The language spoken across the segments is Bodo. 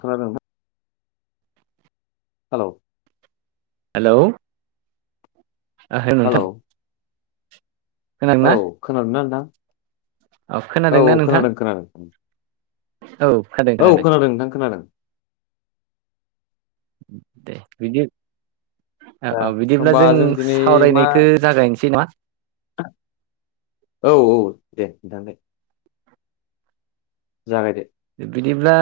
खोनादों नोंथां? हालौ। हेलौ। ओहो हेलौ नोंथां। खोनादों ना औ खोनादों ना नोंथां? औ खोनादोंना नोंथां? खोनादों खोनादों औ खोनादों औ खोनादों नोंथां खोनादों। दे बिदि। दा औ-औ बिदिब्ला होमबा जों सावरायनायखौ जागायनोसै नामा? औ-औ दे नोंथां दे। जागायदो। बिदिब्ला।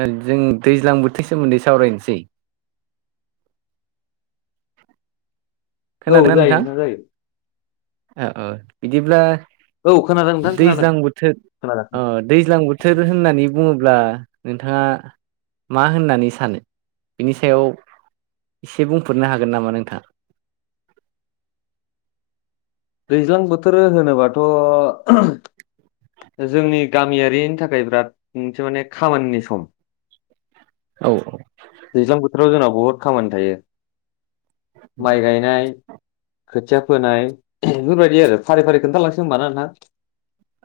ओं जों दैज्लां बोथोरनि सोमोन्दै सावरायनोसै। [inaudible] औ जायो नोंथां जायो। औ-औ बिदिब्ला। औ खोनादों नोंथां खोनादों दैज्लां बोथोर खोनादों। अ दैज्लां बोथोर होननानै। बुङोब्ला नोंथाङा मा होननानै सानो? बिनि सायाव। एसे बुंफोरनो हागोन नामा नोंथाङा? दैज्लां बोथोर होनोबाथ'। जोंनि गामियारिनि थाखाय बिराद मोनसे माने खामानिनि सम। औ-औ। दैज्लां बोथोराव जोंनाव बहुद खामानि थायो माइ गायनाय। खोथिया फोनाय बेफोरबायदि आरो फारि-फारि खोन्थालांसै होमबा ना नोंथां?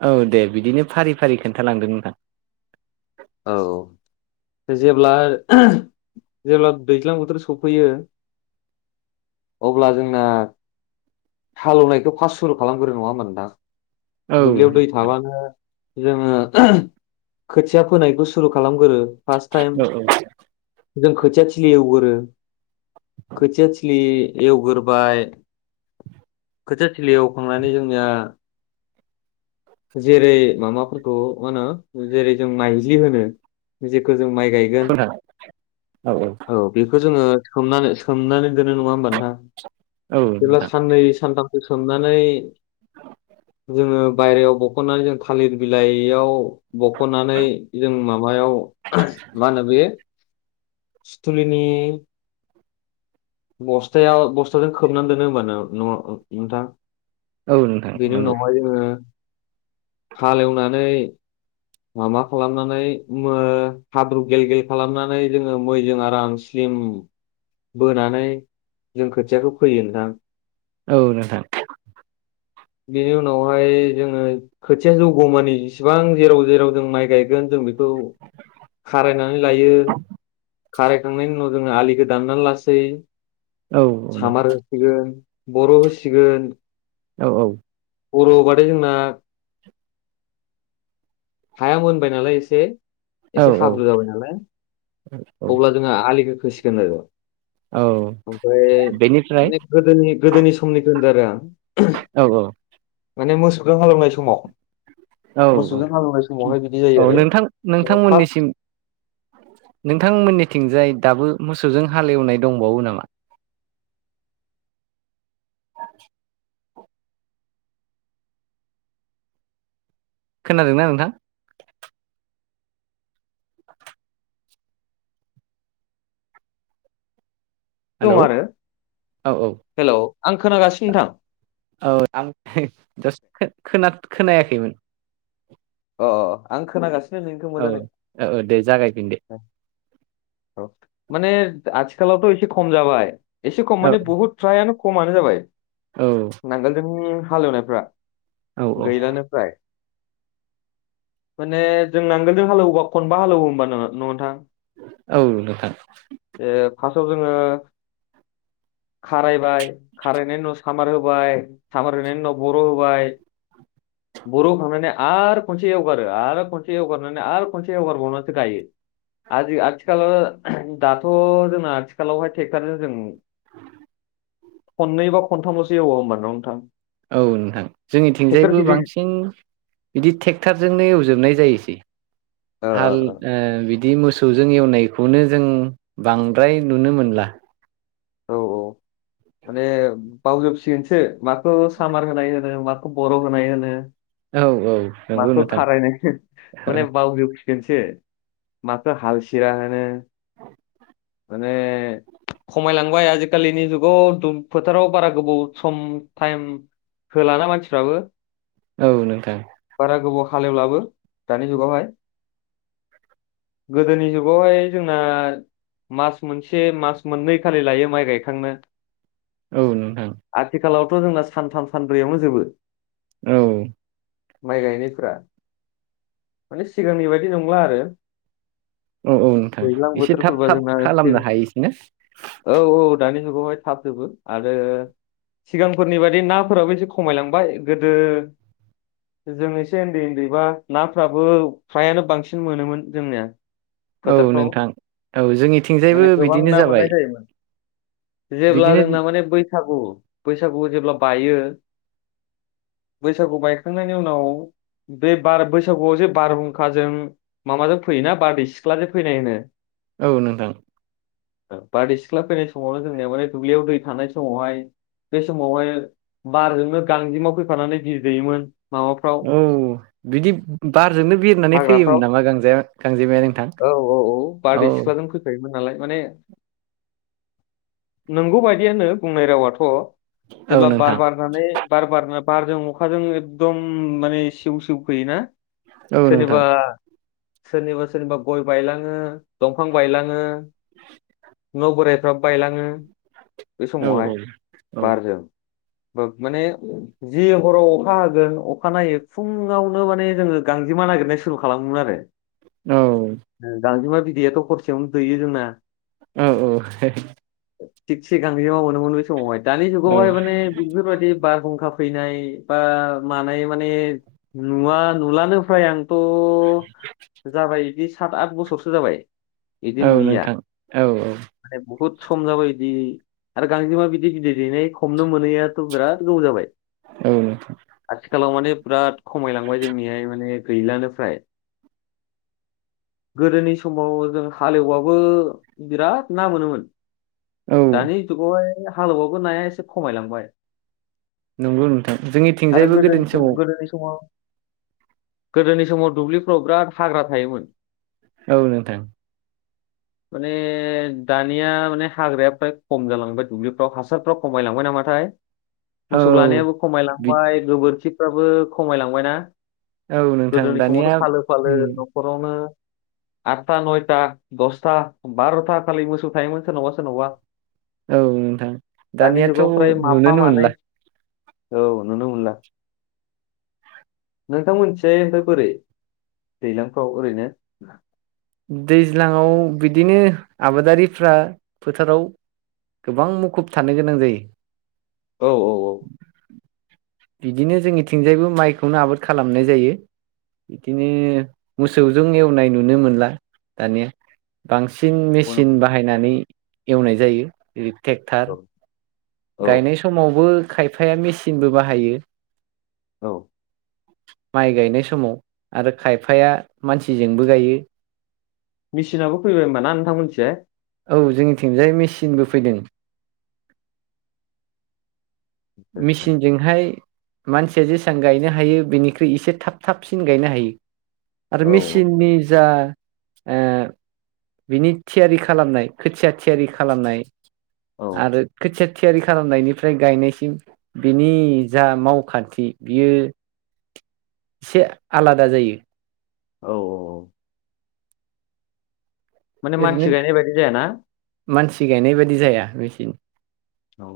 औ दे बिदिनो फारि-फारि खोन्थालांदो नोंथां। औ-औ। जेब्ला-जेब्ला दैज्लां बोथोर सफैयो। अब्ला जोंना। हालेवनायखौ फास्ट सुरु खालामग्रोयो नङा होनबा औ नोंथां दुब्लियाव दै थाबानो। जोङो खोथिया फोनायखौ सुरु खालामग्रो। फास्ट टाइम औ जों खोथिया थिलि एवगोरो। खोथियाथिलि एवगोरोबाय। खोथियाथिलि एवखांनानै जोंनिया। [inaudible] जेरै माबाफोरखौ मा होनो? जेरै- जों माइज्लि होनो जेखौ। जों माइ गायगोन नोंथां औ बेखौ। बेखौ जोङो सोमनानै-सोमनानै दोनो नङा होमबा नोंथां? औ जेब्ला नोंथां साननै सानथामसो सोमनानै। जोङो बायहेरायाव बख'नानै जों थालिर बिलाइयाव बख'नानै जों माबायाव। मा होनो बे सुथुलिनि। बस्थायाव बस्थाजों खोबनानै दोनो होमबा न'-न'आव नोंथां? औ नोंथां। बेनि नंगौ उनावहाय जोङो हालेवनानै। माबा खालामनानै ओमो हाब्रु गेल-गेल खालामनानै जोङो मैजों आराम स्लिम। [inaudible] बोनानै जों खोथियाखौ फोयो नोंथां। औ नोंथां। बिनि उनावहाय जोङो खोथिया जौग'मानि जेसेबां जेराव-जेराव जों माइ गायगोन जों। जों बेखौ खारायनानै लायो खारायखांनायनि उनाव जोङो आलिखौ दाननानै लासै औ औ नोंथां सामार होसिगोन बर' होसिगोन औ औ बर' होबाथाय जोंना हाया मोनबाय नालाय एसे औ एसे हाब्रु जाबाय नालाय औ अब्ला जोंहा आलिखौ खोसिगोन आरो औ ओमफ्राय बेनिफ्राय माने गोदोनि गोदोनि समनि होन्दो आरो आं औ औ माने मोसौखौ हालौनाय समाव औ औ मोसौजों हालेवनाय समावहाय बिदि जायो औ आरो नोंथां जेनेबा फार्स्ट नोंथांमोननिसिम नोंथांमोननि थिंजाय दाबो मोसौजों हालेवनाय दंबावो नामा [inaudible] खोनादोंना नोंथां दं हेलौ आरो औ औ हेल' आं खोनागासिनो नोंथां औ आं [unintelligible] खोनायाखैमोन अ आं खोनागा औ औ दे जागायफिन दे औ माने आथिखालावथ' एसे खम जाबाय एसे खम औ माने बुहुद फ्रायानो खमानो जाबाय औ नांगोलजों हालेवनायफ्रा औ औ गैलानो फ्राय माने जों नांगोलजों हालेवोबा खनबा हालेवो होमबा नङा नोंथां औ नोंथां फासआव जोङो [inaudible] खारायबाय खारायनायनि उनाव सामार होबाय सामार होनायनि उनाव बर' होबाय बर'होखांनानै आरो खनसे एवगारो आरो खनसे एवगारनानै आरो खनसे एवगारबावनानैसो गायो आजि आथिखालाव दाथ' जोंना आथिखालावहाय ट्रेक्ट'रजों जों [inaudible] खननै बा खनथामसो एवा होमबा नङा नोंथां औ नोंथां ट्रेक्टर जोंनिथिंजायबो गिदिर बांसिन बिदि ट्रेक्ट'र जोंनो एवोबनाय जायो सै हाल ओ बिदि मोसौ जों एवनाय बेखौनो जों बांद्राय नुनो मोनला ओ औ औ माने बावजोबसिगोनसो माखौ सामार होनाय होनो माखौ बर' होनाय होनो औ औ नंगौ माखौ नोंथां खारायनाय माने बावजोब सिगोन सो माखौ हाल सिरा होनो माने खमायलांबाय आजिखालिनि जुगाव दुब फोथाराव बारा गोबाव सम टाइम होलाना मानसिफ्राबो औ नोंथां बारा गोबाव हालेवलाबो दानि जुगावहाय गोदोनि जुगावहाय जोंना मास मोनसे मास मोननै खालि लायो माइ गायखांनो औ नोंथां आथिखालावथ' जोंना सानथाम सानब्रैयावनो जोबो औ माइ गायनायफ्रा माने सिगांनि बायदि नंला आरो औ औ नोंथां दैज्लां एसे थाब बोथोरफोरबा थाब जोंना सि- खालामनो हायोसैना औ औ दानि जुगावहाय थाबजोबो आरो सिगांफोरनि बाददि नाफोराबो एसे खमायलांबाय गोदो जों एसे उन्दै उन्दैबा नाफ्राबो फ्रायानो बांसिन मोनोमोन जोंनिया औ फोथारफ्राव नोंथां। औ जोंनिथिंजायबो माने गोबां बिदिनो ना मोननाय जाबाय। जायोमोन जेब्ला बिदिनो जोंना माने बैसागु बैसागुखौ जेब्ला बाय बायो बैसागु बायखांनायनि उनाव बे बार बैसागुआव जे बारहुंखाजों माबाजों फैयोना बारदै सिख्लाजों फैनाय होनो। औ नोंथां। बारदै सिख्ला फैनाय समावनो जोंनिया माने दुब्लियाव दै थानाय समावहाय बे समावहाय बारजोंनो गांजेमा फैफानानै बिदै दैेयोमोन। औ बिदि बारजोंनो बिरनानै फैयोमोन हाग्राफ्राव नामा गांजे-गांजेमाया नोंथां? औ औ औ बारदै सिख्लाजों फैफायोमोन नालाय, माने नंगौ बायदियानो बुंनाय रावाथ'। औ जेब्ला बार नोंथां बारनानै बार बारनो बारजों अखाजों एकदम माने सिउ सिउ फैयोना, औ नोंथां सोरनिबा सोरनिबा सोरनिबा गय बायलाङो, दंफां बायलाङो, न' बोराइफ्राबो बायलाङो बे औ समावहाय औ औ बारजों। माने जि हराव अखा हागोन अखा नायो फुङावनो माने जोङो गां जेमा नागिरनाय सुरु खालामोमोन आरो। औ गांजेमा बिदैयाथ' हरसेयावनो दैयो जोंना। ओ ओ। थिगसे गांजेमा मोनोमोन बै समावहाय। दानि जुगावहाय औ माने बेफोरबायदि बारहुंखा फैनाय बा मानाय माने नुवा नुलानो फ्राय आंथ' जाबाय इदि सात आत बसरसो जाबाय। इदि औ नुयिया। नोंथां औ औ। माने बुहुद सम जा बायदि आरो गांजेमा बिदि बिदै दैनाय हमनो मोनैयाथ' बिराद गोबाव जाबाय। औ आथिखालाव माने बिराद खमायलांबाय जोंनिहाय माने गैलानोफ्राय। गोदोनि समाव जों हालेवबाबो बिराद ना मोनोमोन। औ दानि जुगावहाय हालौबाबो नाया एसे खमायलांबाय। नंगौ नोंथां आरो जोंनिथिंजायबो गोदोनि सम समाव गोदोनि समाव गोदोनि समाव दुब्लिफ्राव बिराद हाग्रा थायोमोन। औ नोंथां। माने दानिया माने हाग्राया फ्राय खम जालांबाय दुब्लिफ्राव, हासारफ्रा खमायलांबाय नामाथाय? औ मोसौ लानायाबो खमायलांबाय गोबोरखिफ्राबो खमायलांबायना। औ नोंथां गोदोनि दानिया समावथ' फालो फालो उम न'खरावनो आत्ता नयथा दसथा बार'था खालि मोसौ थायोमोन सोरनावबा सोरनावबा। औ नोंथां दानि दानियाथ' जुगाव फ्राय माफा नुनोनो मानै। मोनला औ नुनो मोनला। नोंथां मोनथिंहाय ओमफाय बोरै, दैलांफ्राव ओरैनो? दैज्लाङाव बिदिनो आबादारिफ्रा फोथाराव गोबां मुखुब थानो गोनां जायो। औ औ औ। बिदिनो जोंनिथिंजायबो माइखौनो आबाद खालामनाय जायो। इदिनो मोसौजों एवनाय नुनो मोनला दानिया। बां सिन मेसिन गनांगौ। बाहायनानै एवनाय जायो जेरै थेक्टार। औ औ गायनाय समावबो खायफाया मेसिनबो बाहायो। औ। माइ गायनाय समाव आरो खायफाया मानसिजोंबो गायो। मिसिनाबो फैबाय होनबा ना नोंथां मोननिथिंजाय? औ जोंनि थिंजाय मिसिनबो फैदों। मेचिनजोंहाय मानसिया जेसां गायनो हायो बेनिख्रुइ एसे थाब थाबसिन गायनो हायो। आरो औ औ मेसिननि जा ओ बिनि थियारि खालामनाय खोथिया थियारि खालामनाय औ आरो खोथिया थियारि खालामनायनिफ्राय गायनायसिम बिनि जा मावखान्थि बियो एसे आलादा जायो। औ औ। माने ओरैनो मानसि गायनाय बायदि जायाना? मानसि गायनाय बादि जाया। मेसिन औ।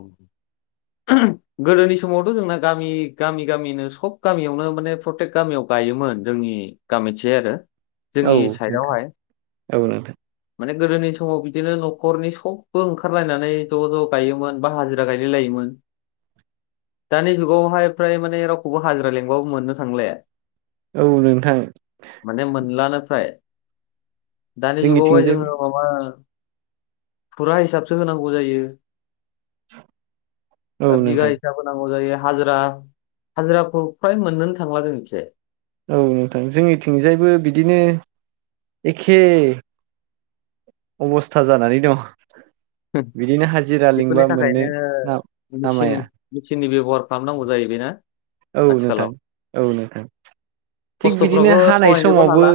[unintelligible] गोदोनि समावथ' जोंना गामि गामि गामिनो सब गामियावनो माने प्रटेक गामियाव गायोमोन जोंनि गामिथिजाय आरो औ जोंनि साइडआवहाय। औ नोंथां। माने गोदोनि समाव बिदिनो न'खरनि सबबो ओंखारलायनानै ज' ज' गायोमोन बा हाजिरा गायलायलायोमोन। [inaudible] दानि जुगावहाय फ्राय माने रावखौबो हाजिरा लेंबाबो मोननो थांले। औ नोंथां। माने मोनलानो फ्राय दानि जुगावहाय जोंनिथिंजाय जोङो माबा फुरा हिसाबसो होनांगौ जायो। दा औ बिघा नोंथां हिसाब होनांगौ जायो। हाजिरा हाजिराखौ फ्राय मोननोनो थांला जोंंनिथिजाय। औ नोंथां जोंनिथिंजायबो बिदिनो एखे अबस्था जानानै दङ। बेब बेफोरनि मोननो ना थाखायनो मिसिन नामाया मिसिननि बे गर खामनांगौ जायो बेना औ नोंथां आथिखालाव। औ नोंथां थिग बिदिनो खस्थ'फ्रावबो हानाय समहायनोबो समावबो हाला।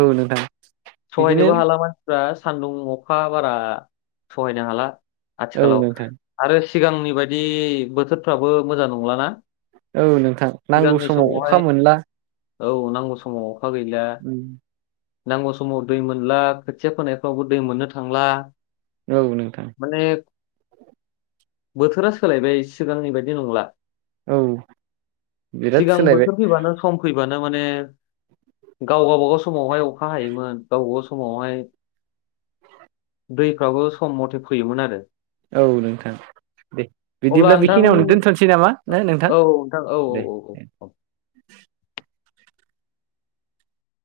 औ नोंथां बिदिनो सहायनोबो हाला मानसिफ्रा सान्दुं अखा बारा सहायनो हाला औ आथिखालाव नोंथां आरो सिगांनि बायदि बोथोरफ्राबो मोजां नंलाना। औ नोंथां नांगौ सिगांनि समाव समावहाय अखा मोनला। औ नांगौ समाव अखा गैला। उम नांगौ समाव दै मोनला खोथिया फोनायफ्रावबो दै मोननो थांला। औ नोंथां। माने बोथोरा सोलायबाय सिगांनि बायदि नंला। औ बिराद सिगां सोलायबाय बोथोर फैबानो सम फैबानो माने गाव गावबागाव समावहाय अखा हायोमोन गावबागाव समावहाय दैफ्राबो सम मथे फैयोमोन आरो। औ नोंथां दे अब्ला बिदिब्ला नोंथां बेखिनियावनो दोनथ'नोसै नामा ना नोंथां? औ औ दे औ औ औ। [inaudible]